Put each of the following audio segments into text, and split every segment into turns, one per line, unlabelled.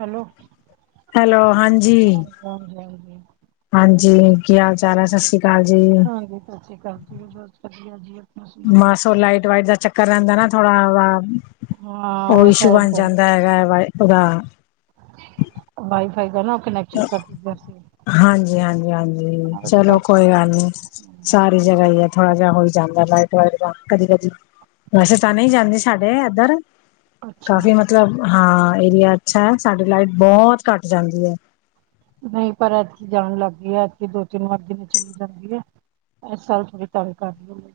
Hello?
Hello, ਹਾਂਜੀ।
ਹਾਂਜੀ, ਹਾਂਜੀ
ਹਾਂਜੀ, ਕੀ ਹਾਲ -ਚਾਲ ਹੈ? ਸਤਿ ਸ਼੍ਰੀ ਅਕਾਲ ਜੀ।
ਹਾਂਜੀ, ਸਤਿ ਸ੍ਰੀ ਅਕਾਲ ਜੀ, ਬਸ ਵਧੀਆ ਜੀ।
ਬਾੱਮ
ਸੁਣਾਓ
ਓ ਲਾਈਟ-ਵਾਈਟ ਦਾ ਚੱਕਰ ਰੈਂਦਾ ਨਾ ਥੋੜਾ ਵਾ
ਹਾਂ
ਓ
ਉਹ
ਇਸ਼ੂ ਬਾਨ
ਸ਼ਾਇਦ
ਜਾਂਦਾ ਹੈਗੈ ਵਾਏ ਉਦਾ।
ਵਾਈ-ਫਾਈ ਦਾ ਨਾ ਕਨੈਕਸ਼ਨ ਕਾੱਟ ਗੇਆ ਸੀ।
ਹਾਂਜੀ, ਹਾਂਜੀ, ਹਾਂਜੀ
ਤਾਂ ਉਹਦੇ
ਚਲੋ ਕੋਈ
ਕਰਕੇ
ਗਾੱਲ ਨੀ, ਸਾਰੀ ਜਗਾ ਈ ਏ ਥੋੜਾ ਜਾ ਹੋਈ ਜਾਂਦੈ ਲਾਈਟ, ਵਾਈਟ ਦਾ ਕਦੀ, ਕਦੀ ਵੈਸੇ ਤਾਂ ਨਈ ਜਾਂਦੀ ਸੀ। ਸਾਡੇ ਐਧੱਰ
ਅੱਛਾ
ਕਾਫੀ ਮਤਲਬ ਮਤਲਬ ਹਾਂ ਏਰੀਆ ਅੱਛੈ, ਸਾਡੀ ਲਾਈਟ ਬੋਤ ਘਾੱਟ ਜਾਂਦੀ ਏ।
ਨਹੀਂ ਪਰ ਐਦਕੀ ਜਾਨ ਲਾੱਗ ਗੀ ਏ, ਐਦਕੀ ਦੋ-ਤਿੰਨ ਵਾਰ ਦਿਨੇ ਚਲੀ ਜਾਂਦੀ ਏ। ਐਸ ਸਾਲ ਥੋੜੀ ਤਾੰਗ ਕਾਰ ਰੀ ਏ।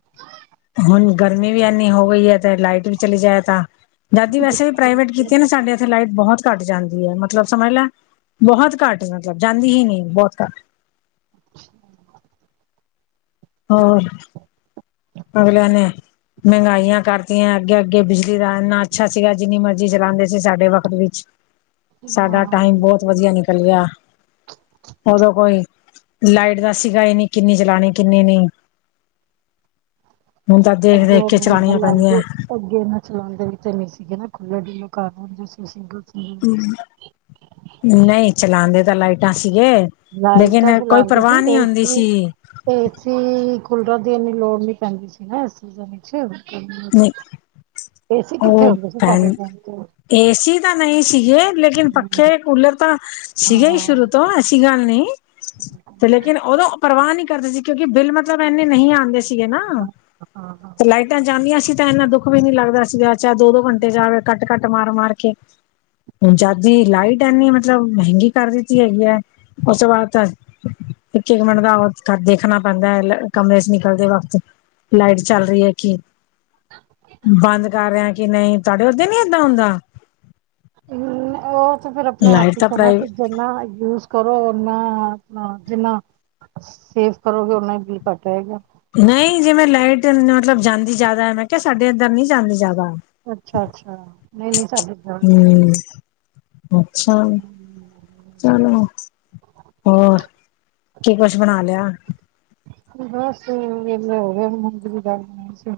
ਹੁਨ ਗਰਮੀ ਵੀ ਐਨੀ ਹੋ ਗਈ ਏ ਤੇ ਲਾਈਟ ਵੀ ਚਲੀ ਜਾਏ ਤਾਂ, ਦਾਦੀ
ਹੈ।
ਵੈਸੇ ਵੀ ਪ੍ਰਾਈਵੇਟ ਕੀ ਕੀਤੀ ਏ ਨਾ ਸਾਡੇ ਐਥੇ ਲਾਈਟ ਬੋਹੋਤ ਘਾੱਟ ਜਾਂਦੀ ਐ ਮਤਲਬ ਸਮਜ ਲੈ ਬੋਹੋਤ ਘਾੱਟ ਮਤਲਬ ਜਾਂਦੀ ਹੀ ਨੀ, ਬੋਤ ਘਾੱਟ।
[inaudible]
ਹੋਰ? ਅਗਲੇਆਂ ਨੇ ਮੈਹੰਗਾਈਆਂ ਕਰਤੀਆਂ ਅੱਗੇ, ਅੱਗੇ ਬਿਜਲੀ ਦਾ ਇੰਨਾ ਅੱਛਾ ਸੀਗਾ, ਜਿੰਨੀ ਮਰਜੀ ਚਲਾਂਦੇ ਸੀ ਸਾਡੇ ਵਕਤ ਵਿੱਚ। ਸਾਡਾ
ਹਾਂ
ਟਾਈਮ ਬੋਤ ਵਦੀਆ ਨਿਕਲ ਗੇਆ। ਓਦੋਂ ਕੋਈ ਲਾਈਟ ਦਾ ਸੀਗਾ ਈਨੀ ਕਿੰਨੀ ਚਲਾਣੀ, ਕਿੰਨੀ ਨੀ। ਤਾਂ ਦੇਖ
ਅੱਗੇ
ਦੇਖ ਕੇ
ਐਨੂੰ
ਚਲਾਣੀਆਂ ਪੈਂਦੀਆਂ
ਬੂਲਾਂਦੇ ਅੱਗੇ ਇਨਾਂ ਚਲਾਂਦੇ ਵੀ ਤੇ ਨੀ ਸੀਗੇ ਨਾ, ਖੁੱਲੇ ਡੂੱਲੇ ਘਾਰ ਹੂਂਦੇ ਸੀ। ਸਿੰਗਲ
ਨਹੀਂ ਚਲਾਂਦੇ ਤਾਂ ਲਾਈਟਾਂ ਸੀਗੇ
ਲਾਈਟਾਂ
ਲੇਕਿਨ ਕੋਈ
ਚਲਾਉਂਦੇ
ਪਰਵਾਅ
ਸੀ
ਨੀ ਹੋਂਦੀ
ਏਸੀ
ਸੀ।
ਏਸੀ, ਕੂਲਰਾਂ ਦੀ ਏਨੀ ਲੋੜ ਨੀ ਪੈਂਦੀ ਸੀ ਨਾ ਐਸ ਸੀਜਨ ਇਚ।
ਨਹੀਂ
ਏਸੀ ਕਿੱਥੇ
ਉਹ
ਹੁੰਦੇ ਸੀ ਸਾਡੇ
ਭੈਣ
ਟੈਮ ਤੇ।
ਏਸੀ ਤਾਂ ਨਹੀਂ ਸੀਗੇ ਲੇਕਿਨ
ਤੇ
ਪੱਖੇ, ਕੂਲਰ ਤਾਂ ਸੀਗੇ ਈ
ਹਾਂ
ਸ਼ੁਰੂ ਤੋਂ। ਸੀਗਾ ਨਹੀਂ ਤੇ ਲੇਕਿਨ ਓਦੋਂ ਪਰਵਾਅ ਨੀ ਕਰਦੇ ਸੀ ਕਿਉਂਕਿ ਬਿੱਲ ਮਤਲਬ ਐਨੇ ਨਹੀਂ ਆਂਦੇ ਸੀ। ਦੀ ਏਨਾ,
ਹਾਂ ਹਾਂ
ਤੇ ਲਾਈਟਾਂ ਜਾਂਦੀਆਂ ਸੀ ਤੇ ਐਨਾਂ ਦੁੱਖ ਵੀ ਨੀ ਲਾਗਦਾ ਸੀਗਾ, ਚਾਏ ਦੋ-ਦੋ ਘੰਟੇ ਜਾਵੇ ਕੱਟ-ਕੱਟ ਮਾਰ-ਮਾਰ ਕੇ। ਹੂੰ ਜੱਦ ਦੀ ਲਾਈਟ ਐਨੀ ਮਤਲਬ ਮੈਹੰਗੀ ਕਾਰ ਦਿੱਤੀ ਹੈਗੀ ਐ, ਓਸ ਤੋਂ ਬਾਦ ਤ ਇੱਕ, ਇੱਕ ਮਿੰਟ ਦਾ ਵਦ-ਕੱਟ ਦੇਖਨਾ ਪੈਂਦੈ, ਲੈ ਕਮਰੇ ਚ ਨਿਕਲਦੇ ਵਕਤ। ਲਾਈਟ ਚਾੱਲ ਰੀ ਏ ਕਿ
[inaudible]
ਬਾੰਦ ਕਾਰ ਰੇ ਆਂ ਕਿ ਨਹੀਂ, ਤੂਆਡੇ ਓਥੇ ਨੀ ਏਦਾਂ ਹੁੰਦਾ?
ਹੂੰ, ਓ ਤੇ ਫੇਰ ਅਪਨੇ
ਲਾਈਟ
ਹਾੱਥ ਇਚ
ਤਾਂ
ਥੋੜਨਾ ਐ
ਪ੍ਰਾਈ
ਕਿ ਜਿੰਨਾ ਯੂਜ਼ ਕਰੋ, ਓਨਾਂ ਨਾਂ ਜਿੰਨਾ ਸੇਫ਼ ਕਰੋਗੇ ਉਨਾਂ ਈ ਬਿੱਲ ਘਾੱਟ ਆਏਗਾ।
ਨਹੀਂ ਜਿਂਵੇ ਲਾਈਟ ਨ ਮਤਲਬ ਜਾਂਦੀ ਜਾਦੈ, ਮੈਂ ਕੇਆ ਸਾਡੇ ਐਧੱਰ ਨੀ ਜਾਂਦੀ ਜਾਦਾ।
ਅੱਛਾ, ਅੱਛਾ ਨਹੀਂ, ਨਹੀਂ ਸਾਡੇ ਜਾਂਦੀ ਏ।
ਹੂੰ ਅੱਛਾ। ਚਲੋ, ਹੋਰ ਕੀ ਕੁਛ ਬਨਾ ਲੇਆ?
ਬਾੱਸ ਵੇਲੇ ਹੋਗਏ, ਮੂਂਗੀ ਦੀ ਦਾਲ ਬਨਾਈ ਸੀ।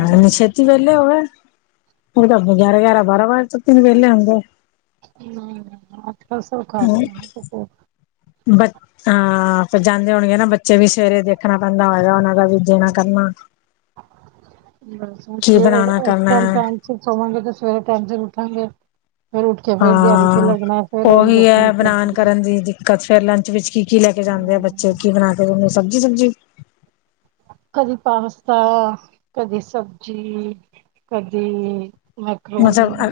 ਅੱਜ
ਛੇਤੀ ਵੇਲੇ ਹੋਗਏ ੳਜਤਾਂ ਅਪਨੇ ਗੇਆਰਾਂ, ਗੇਆਰਾਂ, ਬਾਰਾਂ ਵਾੱਜ ਜਾਤ ਏਨ ਵੇਲੇ ਹੋਂਦੇ।
ਹੂੰ, ਆਜ ਕਸਰ ਕਾਰ ਰੀ ਆਂ ਧੁਪੇ।
ਬਚ, ਹਾਂ, ਫੇਰ ਜਾਂਦੇ ਹੋਨਗੇ ਨਾ ਬੱਚੇ ਵੀ ਸਵੇਰੇ ਦੇਖਨਾ ਪੈਂਦਾ ਹੋਏਗਾ ਓਨਾਂ ਨੂੰ। ਦਾ ਵੀ ਦੇਣਾ ਕਰਨਾ, ਕੀ ਬਨਾਣਾ ਕਰਨਾ ਐ।
ਫਿਰ ਸੋਵਾਂਗੇ ਤੇ ਸਵੇਰੇ ਟੈਮ ਸਿਰ ਉਠੱਨਗੇ। ਫੇਰ ਉਠ ਕੇ ਫੇਰ ਦਿਆੜੀ ਤੇ
ਹਾਂ
ਲੱਗਨੈ, ਫੇਰ ਓਈ ਰੋਟੀ, ਸਬਜੀ।
ਕਚ ਫੇਰ ਲੰਚ ਵਿੱਚ ਕੀ, ਕੀ ਲੈ ਕੇ ਜਾਂਦੇ ਐ ਬੱਚੇ, ਕੀ ਬਨਾ ਕੇ ਦੇਂਦੇ ਓ ਸਬਜੀ-ਸੁਬਜੀ?
ਕਦੀ ਪਾਸਤਾ, ਕਦੀ ਸਬਜੀ, ਕਦੀ ਮੈਕਰੋਨੀ
ਮਤਲਬ ਅ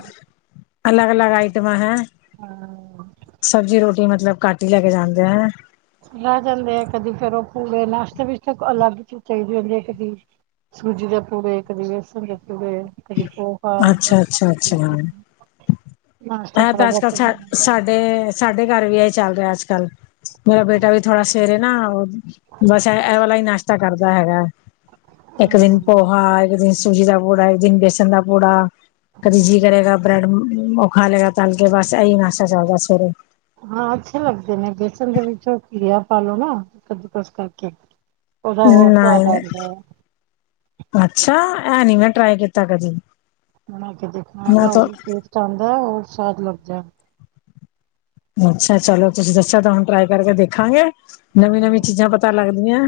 ਅਲਗ-ਅਲਗ ਆਈਟਮਾਂ, ਹੈਂ?
ਹਾਂ
ਸਬਜ਼ੀ, ਰੋਟੀ ਮਤਲਬ ਘੱਟ ਹੀ ਲੈ ਕੇ ਜਾਂਦੇ ਆ, ਹੈੰ
ਲੈ ਜਾਂਦੇ ਆ, ਕਦੀ ਗਰਮ ਪੂੜੇ, ਨਾਸ਼ਤੇ ਵਿੱਚ ਤੇ ਅਲੱਗ ਚੀਜ਼ ਚਾਹੀਦੀ ਹੁੰਦੀ ਹੈ ਕਦੀ। ਸੂਜੀ ਦੇ ਪੂੜੇ, ਕਦੇ ਵੇਸਣ ਦੇ ਪੂੜੇ ਕਦੀ ਪੋਹਾ
ਅੱਛਾ -ਅੱਛਾ, ਅੱਛਾ। ਹੈਂ,
ਨਾਸ਼ਤਾ
ਤਾਂ
ਥੋੜਾ
ਅੱਜ
ਜਿਹਾ
-ਕੱਲ੍ਹ ਤਾਂ
ਕਰਨਾ ਹੁੰਦਾ
ਸਾਡੇ ਸਾਡੇ ਘਰ ਵੀ, ਇਹੀ ਚੱਲ ਰਿਹਾ ਅੱਜ -ਕੱਲ, ਮੇਰਾ ਬੇਟਾ ਵੀ ਥੋੜ੍ਹਾ ਸਵੇਰੇ ਨਾ ਬਸ ਇਹ ਵਾਲਾ ਹੀ, ਨਾਸ਼ਤਾ ਕਰਦਾ ਹੈਗਾ। ਇੱਕ ਦਿਨ
ਹਾਂ
ਪੋਹਾ, ਇੱਕ ਦਿਨ ਸੂਜੀ ਦਾ ਪੂੜਾ, ਇੱਕ ਦਿਨ ਵੇਸਣ ਦਾ ਪੂੜਾ। ਕਦੇ ਜੀਅ ਕਰੇਗਾ, ਬ੍ਰੈਡ ਉਹ ਖਾ ਲੇਗਾ, ਤਲ ਕੇ ਬਸ ਇਹੀ ਨਾਸ਼ਤਾ ਚੱਲਦਾ ਸਵੇਰੇ।
ਹਾਂ, ਅੱਛੇ ਲੱਗਦੇ ਨੇ, ਵੇਸਨ ਦੇ ਵਿੱਚ, ਘੀਆ ਪਾ ਲਉ ਨਾ ਕੱਦੂਕਸ ਕਰਕੇ। ਉਹਦਾ, ਹੋਰ ਸਵਾਦ
ਨਹੀਂ
ਆਉਂਦਾ ਹੈ।
ਅੱਛਾ ਐ ਨੀ, ਮੈਂ ਟਰਾਈ ਕੀਤਾ ਕਦੀ।
ਬਣਾ ਕੇ ਦੇਖਣਾ, ਤਾਂ ਬਹੁਤ ਟੈਸਟ ਆਉਂਦਾ, ਹੋਰ ਸਵਾਦ ਲੱਗਦਾ।
ਅੱਛਾ ਚਲੋ ਤੁਸੀਂ ਦੱਸਿਆ, ਤਾਂ ਹੁਣ ਟਰਾਈ ਕਰਕੇ ਦੇਖਾਂਗੇ। ਨਵੀਂ -ਨਵੀਂ ਚੀਜ਼ਾਂ, ਪਤਾ ਲੱਗਦੀਆਂ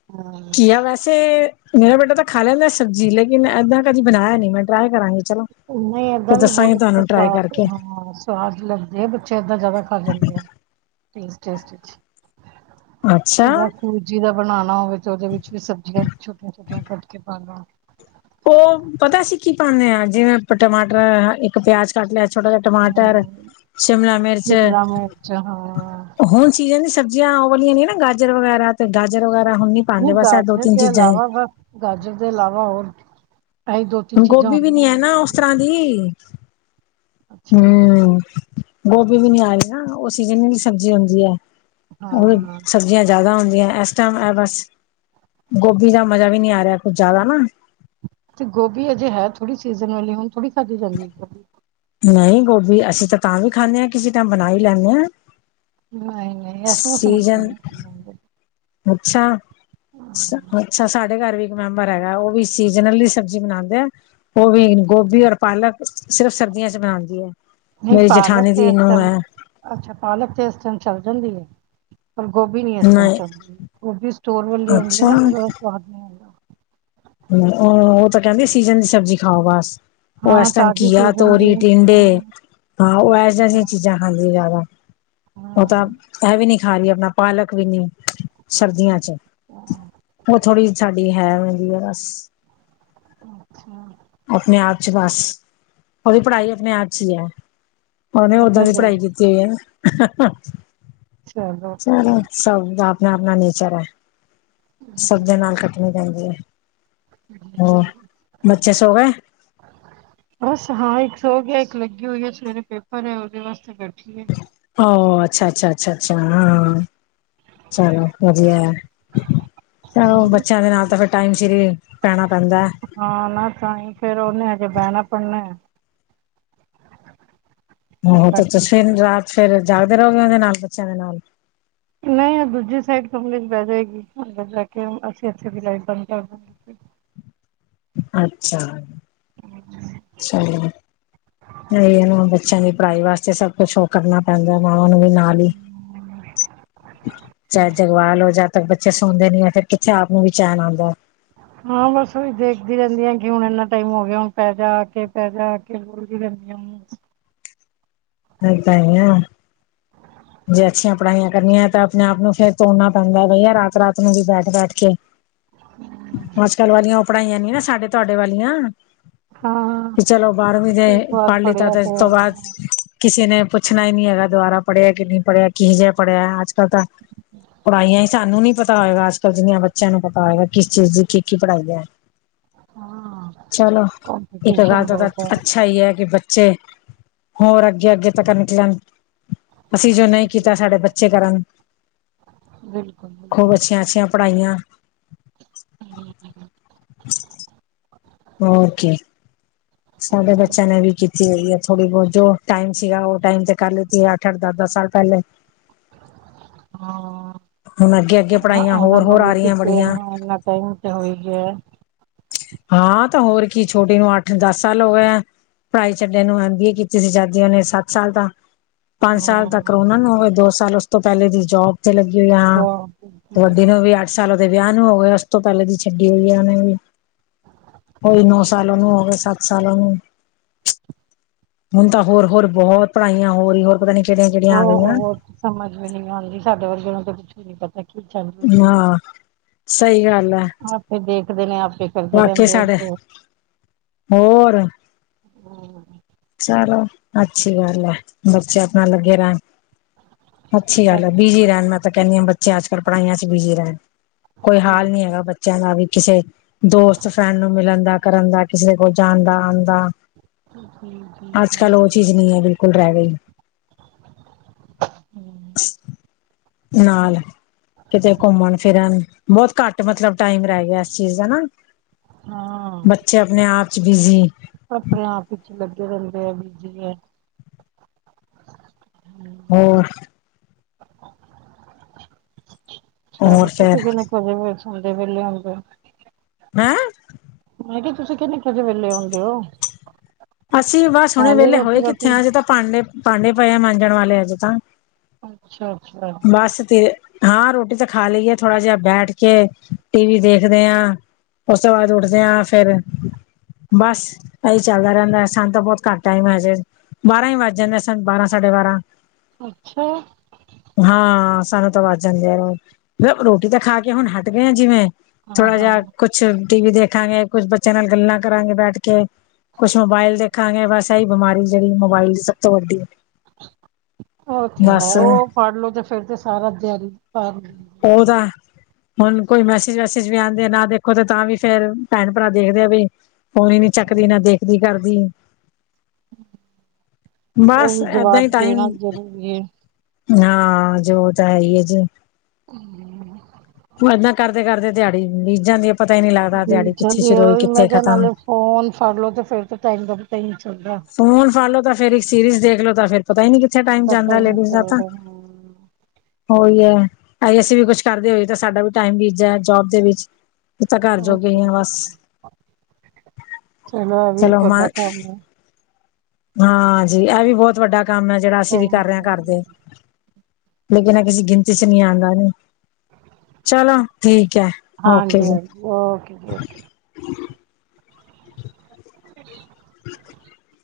ਹਾਂ
ਘੀਆ ਵੈਸੇ ਵੈਸੇ ਮੇਰਾ ਬੇਟਾ, ਤਾਂ ਖਾ ਲੈਂਦਾ ਸਬਜ਼ੀ ਲੇਕਿਨ ਏਦਾਂ ਕਦੀ ਬਣਾਇਆ ਨੀ, ਮੈਂ ਟਰਾਈ ਕਰਾਂਗੀ। ਚਲੋ
ਨਹੀਂ,
ਫਿਰ
ਏਦਾਂ ਵੀ ਬਹੁਤ
ਦੱਸਾਂਗੀ
ਅੱਛਾ
ਤੁਹਾਨੂੰ ਟਰਾਈ
ਸਵਾਦ,
ਕਰਕੇ
ਹਾਂ। ਸੁਆਦ ਲੱਗਦੇ ਆ, ਬੱਚੇ ਏਦਾਂ ਜ਼ਿਆਦਾ ਖਾ ਜਾਂਦੇ ਆ, ਟੇਸਟ -ਟੇਸਟ ਚ।
ਅੱਛਾ
ਜਾ ਸੂਜੀ ਦਾ ਬਣਾ ਲਾਂ, ਵਿੱਚ, ਉਹਦੇ ਵਿੱਚ ਵੀ ਸਬਜ਼ੀਆਂ ਛੋਟੀਆਂ- ਛੋਟੀਆਂ ਕੱਟ ਕੇ ਪਾ ਲਾਂ
ਉਹ ਪਤਾ, ਅਸੀ ਕੀ ਪਾਉਂਦੇ ਹਾਂ, ਜਿਵੇਂ ਆਪਾਂ ਟਮਾਟਰ ਇੱਕ ਪਿਆਜ ਕੱਟ ਲਿਆ ਛੋਟਾ ਜਿਹਾ ਟਮਾਟਰ
ਹਮ
ਸ਼ਿਮਲਾ ਮਿਰਚ
ਸ਼ਿਮਲਾ ਮਿਰਚ ਹਾਂ
ਹੁਣ ਸੀਜ਼ਨ ਦੀ ਸਬਜ਼ੀਆਂ, ਉਹ ਵਾਲੀਆਂ ਨੇ, ਨਾ ਗਾਜਰ ਵਗੈਰਾ, ਤੇ ਗਾਜਰ ਵਗੈਰਾ ਹੁੰਦੀ।
ਨਹੀਂ, ਗਾਜਰ ਦੇ ਇਲਾਵਾ, ਬਸ ਗਾਜਰ ਦੇ ਇਲਾਵਾ ਹੋਰ? ਇਹੀ ਦੋ ਤਿੰਨ
ਹੁਣ
ਚੀਜ਼ਾਂ
ਗੋਭੀ ਵੀ ਨੀ,
ਹੁੰਦੀਆਂ
ਹੈ
ਨੇ
ਨਾ
ਪਾ
ਉਸ
ਲਓ
ਤਰ੍ਹਾਂ ਦੀ।
ਅੱਛਾ।
ਹਮ ਗੋਭੀ ਵੀ ਨੀ, ਆ ਰਹੀ ਨਾ, ਉਹ ਸੀਜ਼ਨ ਦੀ ਸਬਜ਼ੀ ਹੁੰਦੀ ਹੈ, ਉਹ
ਹਾਂ
ਸਬਜ਼ੀਆਂ ਜ਼ਿਆਦਾ ਹੁੰਦੀਆਂ ਇਸ ਟਾਈਮ, ਇਹ ਬਸ ਗੋਭੀ ਦਾ ਮਜ਼ਾ ਵੀ ਨਹੀਂ ਆ ਰਿਹਾ, ਕੁੱਝ ਜ਼ਿਆਦਾ ਨਾ
ਤੇ, ਗੋਭੀ ਅਜੇ ਹੈ ਥੋੜੀ ਸੀਜ਼ਨ ਵਾਲੀ, ਹੁਣ ਥੋੜੀ ਖਾਧੀ ਜਾਂਦੀ ਹੈ, ਗੋਭੀ
ਨਹੀਂ, ਗੋਭੀ ਅਸੀਂ ਤਾਂ, ਤਾਂ ਵੀ ਖਾਂਦੇ ਹਾਂ, ਕਿਸੇ ਟਾਈਮ ਬਣਾ ਹੀ ਲੈਂਦੇ ਹਾਂ।
ਨਹੀਂ- ਨਹੀਂ,
ਸੀਜਨ
[unintelligible]
ਅੱਛਾ, ਅੱਛਾ ਸਾਡੇ ਘਰ ਵੀ ਮੈਂਬਰ ਹੈਗਾ, ਉਹ ਵੀ ਸੀਜਨਲੀ ਸਬਜ਼ੀ ਬਣਾਉਂਦੇ ਆ, ਉਹ ਵੀ ਗੋਭੀ, ਔਰ ਪਾਲਕ, ਸਿਰਫ ਸਰਦੀਆਂ ਚ ਬਣਾਉਂਦੀ ਹੈ,
ਨਹੀਂ
ਮੇਰੀ
ਪਾਲਕ
ਜਠਾਨੀ
ਤੇ
ਦੀ
ਇਸ
ਨੂੰਹ
ਟਾਈਮ
ਹੈ।
ਅੱਛਾ, ਪਾਲਕ ਤੇ ਇਸ ਟਾਈਮ ਚੱਲ ਜਾਂਦੀ ਹੈ। ਪਰ, ਗੋਭੀ ਨੀ, ਇਸ ਟਾਈਮ
ਨਹੀਂ
ਚੱਲਦੀ, ਗੋਭੀ ਸਟੋਰ ਵਾਲੀ ਹੁੰਂਦੀ ਹੈ ਨਾ,
ਅੱਛਾ
ਫਿਰ ਉਹ ਸੁਆਦ
ਹੂੰ, ਉਹ ਤਾਂ ਕਹਿੰਦੇ, ਸੀਜ਼ਨ ਦੀ ਸਬਜ਼ੀ ਖਾਉ ਬਸ। ਓ
ਹਾਂ
ਐਸ ਟਾਈਮ
ਤਾਜ਼ੀ
ਘੀਆ
ਸੀਜ਼ਨ
ਤੋਰੀ
ਦੀ
ਟਿੰਡੇ
ਹਾਂ
ਹਾਂ ਏਸ ਤਰਾ ਦੀ
ਹਾਂ
ਚੀਜ਼ਾਂ ਖਾਂਦੀ ਜ਼ਾਦਾ। ਉਹ ਤਾਂ,
ਹਾਂ,
ਇਹ ਵੀ ਨੀ ਖਾ ਰਹੀ, ਆਪਣਾ ਪਾਲਕ ਵੀ ਨੀ। ਸਰਦੀਆਂ ਚ,
ਹਾਂ,
ਉਹ ਥੋੜ੍ਹੀ ਸਾਡੀ ਹੈ, ਐਂਵੇ ਦੀ ਆ।
ਅੱਛਾ।
ਆਪਣੇ ਆਪ ਚ ਬਸ, ਉਹਦੀ ਪੜ੍ਹਾਈ ਆਪਣੇ ਹੱਥ ਚ ਹੀ ਹੈ, ਉਹਨੇ ਓਦਾਂ
ਆਪਣੇ
ਦੀ
ਘਰ
ਪੜ੍ਹਾਈ ਕੀਤੀ। ਹੈ।
ਚਲੋ
ਚਲੋ, ਸਭ ਦਾ ਆਪਣਾ- ਆਪਣਾ ਨੇਚਰ ਹੈ। ਸਭ ਦੇ ਨਾਲ ਕੱਟਣੀ ਪੈਂਦੀ ਹੈ,
ਜੀ,
ਹੋਰ
ਜੀ।
ਬੱਚੇ ਸੌ ਗਏ?
ਬਸ, ਹਾਂ ਇੱਕ ਸੌ ਗਿਆ, ਇੱਕ ਲੱਗੀ ਹੋਈ ਹੈ, ਸਵੇਰੇ ਪੇਪਰ ਹੈ, ਉਹਦੇ ਵਾਸਤੇ ਬੈਠੀ ਹੈ।
ਓ, ਅੱਛਾ -ਅੱਛਾ, ਅੱਛਾ -ਅੱਛਾ, ਹਾਂ। ਚਲੋ, ਵਧੀਆ ਹੈ। ਹਾਂ, ਉਹ ਬੱਚਿਆਂ ਦੇ ਨਾਲ ਤਾਂ, ਫਿਰ ਟਾਈਮ ਸਿਰ ਹੀ ਪੈਣਾਂ ਪੈਂਦਾ ਹੈ।
ਹਾਂ, ਨਾ ਤਾਂ, ਫੇਰ ਉਹਨੇ ਹਜੇ ਬਹਿਣਾ ਪੜ੍ਹਨਾ। ਹੁਣ
ਆਹੋ, ਤੇ ਤੁਸੀ
ਬੈਠੀ ਸੀ।
ਫਿਰ ਰਾਤ ਫਿਰ ਜਾਗਦੇ ਰਹੋਗੇ? ਉਹਦੇ ਨਾਲ, ਬੱਚਿਆਂ ਦੇ ਨਾਲ।
ਨਹੀਂ ਦੂਜੀ ਸਾਈਡ ਕੰਪਨੀ ਚ ਬਹਿ ਜਾਏਗੀ ਅੰਦਰ ਜਾ ਕੇ ਅਸੀਂ ਇੱਥੇ ਦੀ ਲਾਈਟ ਬੰਦ ਕਰਦਾਗੇ।
ਅੱਛਾ, ਚਲੋ ਨਹੀਂ ਹੁਣ ਬੱਚਿਆਂ ਦੀ ਪੜ੍ਹਾਈ ਵਾਸਤੇ ਸਭ ਕੁਛ ਉਹ ਕਰਨਾ ਪੈਂਦਾ ਮਾਵਾਂ ਨੂੰ ਵੀ ਨਾਲ ਹੀ। ਚਾਹੇ ਜਗਵਾਲ ਹੋ ਜਾ ਤੇ ਤੱਕ ਬੱਚੇ ਸੌਦੇ ਨੀ ਐ ਫਿਰ ਕਿੱਥੇ ਆਪ ਨੂੰ ਵੀ ਚੈਨ ਆਂਦਾ।
ਹਾਂ, ਬਸ ਉਹੀ ਦੇਖਦੀ ਰਹਿੰਦੀ ਆ ਕਿ ਹੁਣ ਇਨਾ ਟਾਈਮ ਹੋ ਗਿਆ ਹੁਣ ਪੈ ਜਾ ਕੇ ਪੈ ਜਾ ਵੀ ਕਰਨ
ਇਹ ਤਾਂ ਹੈ ਆ। ਜੇ ਅੱਛੀਆਂ ਪੜ੍ਹਾਈਆਂ ਕਰਨੀਆਂ ਤਾਂ ਆਪਣੇ ਆਪ ਨੂੰ ਫੇਰ ਤੋੜਨਾ ਪੈਂਦਾ ਬਈ ਰਾਤ-ਰਾਤ ਨੂੰ ਵੀ ਬੈਠ-ਬੈਠ ਕੇ। ਅੱਜ ਕੱਲ ਵਾਲੀਆਂ ਉਹ ਪੜ੍ਹਾਈਆਂ ਨੀ ਨਾ ਸਾਡੇ ਤੁਹਾਡੇ ਵਾਲੀਆਂ।
ਹਾਂ
ਵੀ ਚਲੋ ਬਾਰਵੀਂ ਤੇ
ਇਸ ਵਾਰ
ਪੜ੍ਹ ਲੀ ਤੇ
ਪੜ੍ਹਿਆ
ਇਸ ਤੋਂ ਬਾਅਦ ਕਿਸੇ ਨੇ ਪੁੱਛਣਾ ਹੀ ਨੀ ਹੈਗਾ ਦੁਬਾਰਾ ਪੜ੍ਹਿਆ ਕਿ ਨਹੀਂ ਪੜ੍ਹਿਆ ਕਿਹੋ ਜਾ ਪੜ੍ਹਿਆ ਅੱਜ ਕੱਲ ਤਾਂ ਪੜ੍ਹਾਈਆਂ ਸਾਨੂੰ ਨੀ ਪਤਾ ਹੋਏਗਾ ਅੱਜ ਕੱਲ ਜਿੰਨੀਆਂ ਬੱਚਿਆਂ ਨੂੰ ਪਤਾ ਹੋਏਗਾ ਕਿਸ ਚੀਜ਼ ਦੀ ਕੀ ਕੀ ਪੜ੍ਹਾਈ ਐ।
ਹਾਂ
ਚਲੋ ਇੱਕ
ਕੰਪੀਟੀਸ਼ਨ
ਗੱਲ ਤਾਂ
ਬਹੁਤ
ਅੱਛਾ ਹੀ ਹੈ ਕਿ ਬੱਚੇ ਹੋਰ, ਅੱਗੇ ਅੱਗੇ ਤੱਕ ਨਿਕਲਣ ਅਸੀਂ ਜੋ ਨਹੀਂ ਕੀਤਾ ਸਾਡੇ ਬੱਚੇ ਕਰਨ।
ਬਿਲਕੁਲ
ਖੂਬ
ਬਿਲਕੁਲ
ਅੱਛੀਆਂ ਅੱਛੀਆਂ ਪੜ੍ਹਾਈਆਂ। [inaudible] ਓਕੇ, ਸਾਡੇ ਬੱਚਿਆਂ ਨੇ ਵੀ ਕੀਤੀ ਹੈਗੀ ਐ ਥੋੜੀ ਬਹੁਤ ਜੋ ਟਾਈਮ ਸੀਗਾ ਉਹ ਟਾਈਮ ਤੇ ਕਰ ਲੀਤੀ ਆ। ਅੱਠ ਅੱਠ ਦਸ ਦਸ ਸਾਲ ਪਹਿਲੇ
ਹਾਂ
ਹੁਣ ਅੱਗੇ ਅੱਗੇ
ਉਹ
ਪੜ੍ਹਾਈਆਂ
ਉਹਨਾਂ
ਹੋਰ ਹੋਰ
ਨੂੰ
ਆ
ਵੀ
ਰਹੀਆਂ
ਕਿਤੇ
ਬੜੀਆਂ।
ਹਾਂ ਇੰਨਾ ਟਾਈਮ ਤੇ ਹੋਏਗੀ ਓ।
ਹਾਂ, ਤਾਂ ਹੋਰ ਕੀ ਛੋਟੀ ਨੂੰ ਅੱਠ ਦਸ ਸਾਲ ਹੋ ਗਏ। ਪੜ੍ਹਾਈ ਛੱਡੇ ਨੂੰ ਐਮ ਬੀ ਏ ਕੀਤੀ ਸੀ ਜਦ ਉਹਨੇ ਸੱਤ ਸਾਲ ਤਾਂ ਪੰਜ ਸਾਲ ਤੱਕ
ਹਾਂ
ਕਰੌਨਾ ਨੂੰ ਹੋਗੇ ਦੋ ਸਾਲ ਉਸ ਤੋਂ ਪਹਿਲੇ ਦੀ ਜੋਬ ਚ ਲੱਗੀ ਹੋਈ ਆ
ਜੋ
ਤੇ ਵੱਡੀ ਨੂੰ ਵੀ ਅੱਠ ਸਾਲ ਉਹਦੇ ਵਿਆਹ ਨੂੰ ਹੋ ਗਏ ਉਸ ਤੋਂ ਪਹਿਲੇ ਦੀ ਛੱਡੀ ਹੋਈ ਐ ਉਹਨਾਂ ਵੀ। ਕੋਈ ਨੌ ਸਾਲੋ ਉਹਨੂੰ ਹੋ ਗਏ ਸੱਤ ਸਾਲ ਉਹਨੂੰ। ਹੁਣ ਤਾਂ ਹੋਰ ਹੋਰ ਬਹੁਤ ਪੜ੍ਹਾਈਆਂ ਹੋ ਰਹੀ ਹੋਰ ਪਤਾ ਨੀ ਕਿਹੜੀਆਂ ਕਿਹੜੀਆਂ ਆ ਗਈਆਂ
ਹੋਰ ਸਮਝ ਵੀ ਨੀ ਆਂਦੀ ਸਾਡੇ ਵਰਗੇ ਤਾਂ ਕੁੱਛ ਵੀ ਨੀ ਪਤਾ ਕੀ ਚੱਲ ਰਿਹਾ ਕੀ ਨਹੀਂ।
ਹਾਂ। ਸਹੀ ਗੱਲ ਹੈ
ਆਪੇ ਦੇਖਦੇ ਨੇ ਆਪੇ ਕਰਦੇ
ਵਾਕਈ
ਰਹਿੰਦੇ
ਸਾਡੇ ਹੋਰ,
ਹਾਂ,
ਚਲੋ ਅੱਛੀ ਗੱਲ ਐ ਬੱਚੇ ਆਪਣਾ ਲੱਗੇ ਰਹਿਣ ਅੱਛੀ
ਜੀ
ਗੱਲ ਐ ਬਿਜੀ ਰਹਿਣ ਮੈਂ ਤਾਂ ਕਹਿੰਦੀ ਹਾਂ ਬੱਚੇ ਅੱਜ ਕੱਲ ਪੜ੍ਹਾਈਆਂ ਚ ਬਿਜੀ ਰਹਿਣ। ਕੋਈ ਹਾਲ ਨੀ ਹੈਗਾ ਬੱਚਿਆਂ ਦਾ ਵੀ ਕਿਸੇ ਦੋਸਤ ਫਰੈਂਡ ਨੂੰ ਮਿਲਣ ਦਾ। ਕਰਨ ਦਾ ਕਿਸੇ ਕੋਲ ਜਾਂਣ ਦਾ ਆਣ ਦਾ।
ਹੂੰ,
ਅੱਜ ਕੱਲ ਉਹ ਚੀਜ਼ ਨਹੀਂ ਐ ਬਿਲਕੁਲ ਰਹਿ ਗਈ।
ਹੂੰ,
ਨਾਲ ਕਿਤੇ ਘੁੰਮਣ ਫਿਰਨ ਬਹੁਤ ਘੱਟ ਮਤਲਬ ਟਾਈਮ ਰਹਿ ਗਿਆ ਇਸ ਚੀਜ਼ ਦਾ ਨਾ ਬੱਚੇ ਆਪਣੇ ਆਪ ਚ ਬਿਜੀ
ਆਪਣਾ ਆਪ ਵਿਚ ਲੱਗੇ ਰਹਿੰਦੇ ਐ ਬੀਜੀ ਐ, ਹੂੰ।
ਹੋਰ
ਚਲੋ ਤੁਸੀਂ ਕਿਹਨੇ
ਹੋਰ ਫੇਰ
[unintelligible] ਵਿਹਲੇ ਹੁੰਦੇ।
ਮੈਂ,
ਮੈਂ ਕਿਹਾ ਤੁਸੀਂ ਕਿੰਨੇ ਕ ਵਜੇ ਵਿਹਲੇ ਹੁੰਦੇ ਓ।
ਅਸੀਂ ਬਸ ਹੁਣੇ ਵਹਲੇ ਹੋਏ ਕਿੱਥੇ ਆ ਅਜੇ ਤਾਂ ਭਾਂਡੇ ਭਾਂਡੇ ਪਏ ਆ ਮਾਂਜਣ ਵਾਲੇ ਅਜੇ ਤਾਂ।
ਅੱਛਾ ਅੱਛਾ,
ਬਸ ਤੇ ਹਾਂ ਰੋਟੀ ਤਾਂ ਖਾ ਲਈਏ ਥੋੜਾ ਜਿਹਾ ਬੈਠ ਕੇ ਟੀ ਵੀ ਦੇਖਦੇ ਆ। ਉਸ ਤੋਂ ਬਾਅਦ ਉੱਠਦੇ ਹਾਂ ਫੇਰ ਬਸ ਇਹੀ ਚੱਲਦਾ ਰਹਿੰਦਾ ਸਾਨੂੰ ਤਾਂ ਬਹੁਤ ਘੱਟ ਟਾਈਮ ਹਜੇ। ਬਾਰਾਂ ਹੀ ਵੱਜ ਜਾਂਦੇ ਸਾਨੂੰ ਬਾਰਾਂ ਸਾਢੇ ਬਾਰਾਂ।
ਅੱਛਾ,
ਹਾਂ, ਸਾਨੂੰ ਤਾਂ ਵੱਜ ਜਾਂਦੇ ਆ ਰੋਜ਼ ਰੋਟੀ ਤਾਂ ਖਾ ਕੇ ਹੁਣ ਹਟ ਗਏ ਆ ਜਿਵੇਂ
ਹਾਂ
ਥੋੜਾ
ਹਾਂ
ਜਿਹਾ ਕੁਛ ਟੀ ਵੀ ਦੇਖਾਂਗੇ ਕੁਛ ਬੱਚਿਆਂ ਨਾਲ ਗੱਲਾਂ ਕਰਾਂਗੇ ਬੈਠ ਕੇ। ਕੁਛ ਮੋਬਾਇਲ ਦੇਖਾਂਗੇ ਬਸ ਇਹੀ ਬਿਮਾਰੀ ਜਿਹੜੀ ਮੋਬਾਇਲ ਦੀ ਸਭ ਤੋਂ ਵੱਡੀ
ਉਹ ਤੇ ਹੈ
ਬਸ
ਉਹ ਫੜ ਲੋ ਤੇ ਫਿਰ ਤੇ ਸਾਰਾ ਦਿਨ
ਓਦੋਂ ਤਾਂ। ਹੁਣ ਕੋਈ ਮੈਸੇਜ ਵੈਸੇਜ ਵੀ ਆਂਦੇ ਆ ਨਾ ਦੇਖੋ ਤੇ ਤਾਂ ਵੀ ਫੇਰ ਭੈਣ ਭਰਾ ਦੇਖਦੇ ਆ ਵੀ ਫੋਨ ਨੀ ਚੱਕਦੀ ਨਾ ਦੇਖਦੀ ਕਰਦੀ।
ਉਹ
ਬਸ
ਵੀ
ਏਦਾਂ ਹੀ
ਜਵਾਬ
ਟਾਈਮ।
ਦੇਣਾ ਜ਼ਰੂਰੀ ਹੈ
ਹਾਂ ਜੋ ਤਾਂ ਹੈਈ ਆ ਜੀ।
ਹੂੰ,
ਏਦਾਂ ਕਰਦੇ ਕਰਦੇ ਦਿਹਾੜੀ ਬੀਜ ਜਾਂਦੀ ਐ ਪਤਾ ਹੀ ਨੀ ਲੱਗਦਾ
ਜੀ
ਦਿਹਾੜੀ ਕਿੱਥੇ
ਜਲਦੀ
ਸ਼ੁਰੂ ਹੋਈ
ਉਹੀ ਮੈਂ
ਕਿੱਥੇ
ਕਿਹਾ
ਖਤਮ।
ਨਾਲੇ ਫੋਨ ਫੜਲੋ ਤੇ ਫੇਰ ਤੇ ਟਾਈਮ ਦਾ ਪਤਾ ਹੀ ਨਹੀਂ ਚੱਲਦਾ।
ਫੋਨ ਫੜ ਲੋ ਤਾਂ ਫੇਰ ਇੱਕ ਸੀਰੀਜ਼ ਦੇਖ ਲੋ ਤਾਂ ਫੇਰ। ਪਤਾ ਹੀ ਨੀ ਕਿੱਥੇ ਟਾਈਮ
ਪਤਾ
ਜਾਂਦਾ
ਹੀ ਨਹੀਂ
ਲੇਡੀਜ਼ ਦਾ ਤਾਂ।
ਚੱਲਦਾ ਹਾਂ।
ਉਹੀ ਐ ਅੱਜ ਅਸੀ ਵੀ ਕੁਛ ਕਰਦੇ ਹੋਏ ਤਾਂ ਸਾਡਾ ਵੀ ਟਾਈਮ ਬੀਜ ਜਾਏ ਜੋਬ ਦੇ ਵਿੱਚ। ਅਸੀਂ ਤਾਂ ਘਰ
ਉਹ
ਜੋਗੇ
ਤੇ
ਆ ਬਸ
ਹੈ। ਇਹ ਵੀ
ਚਲੋ ਮੈਂ
ਤੁਹਾਡਾ ਕੰਮ ਹੈ।
ਹਾਂ ਜੀ ਇਹ ਵੀ ਬਹੁਤ ਵੱਡਾ ਕੰਮ ਐ ਜਿਹੜਾ ਅਸੀਂ ਵੀ ਕਰ ਰਹੇ ਹਾਂ ਘਰਦੇ। ਲੇਕਿਨ ਐਹ ਕਿਸੀ ਗਿਣਤੀ ਚ ਨੀ ਆਂਦਾ ਨਾ। ਚਲੋ ਠੀਕ ਐ ਓਕੇ
ਹਾਂਜੀ
ਜੀ।
ਹਾਂਜੀ ਓਕੇ ਜੀ ਓਕੇ।
[inaudible] [inaudible]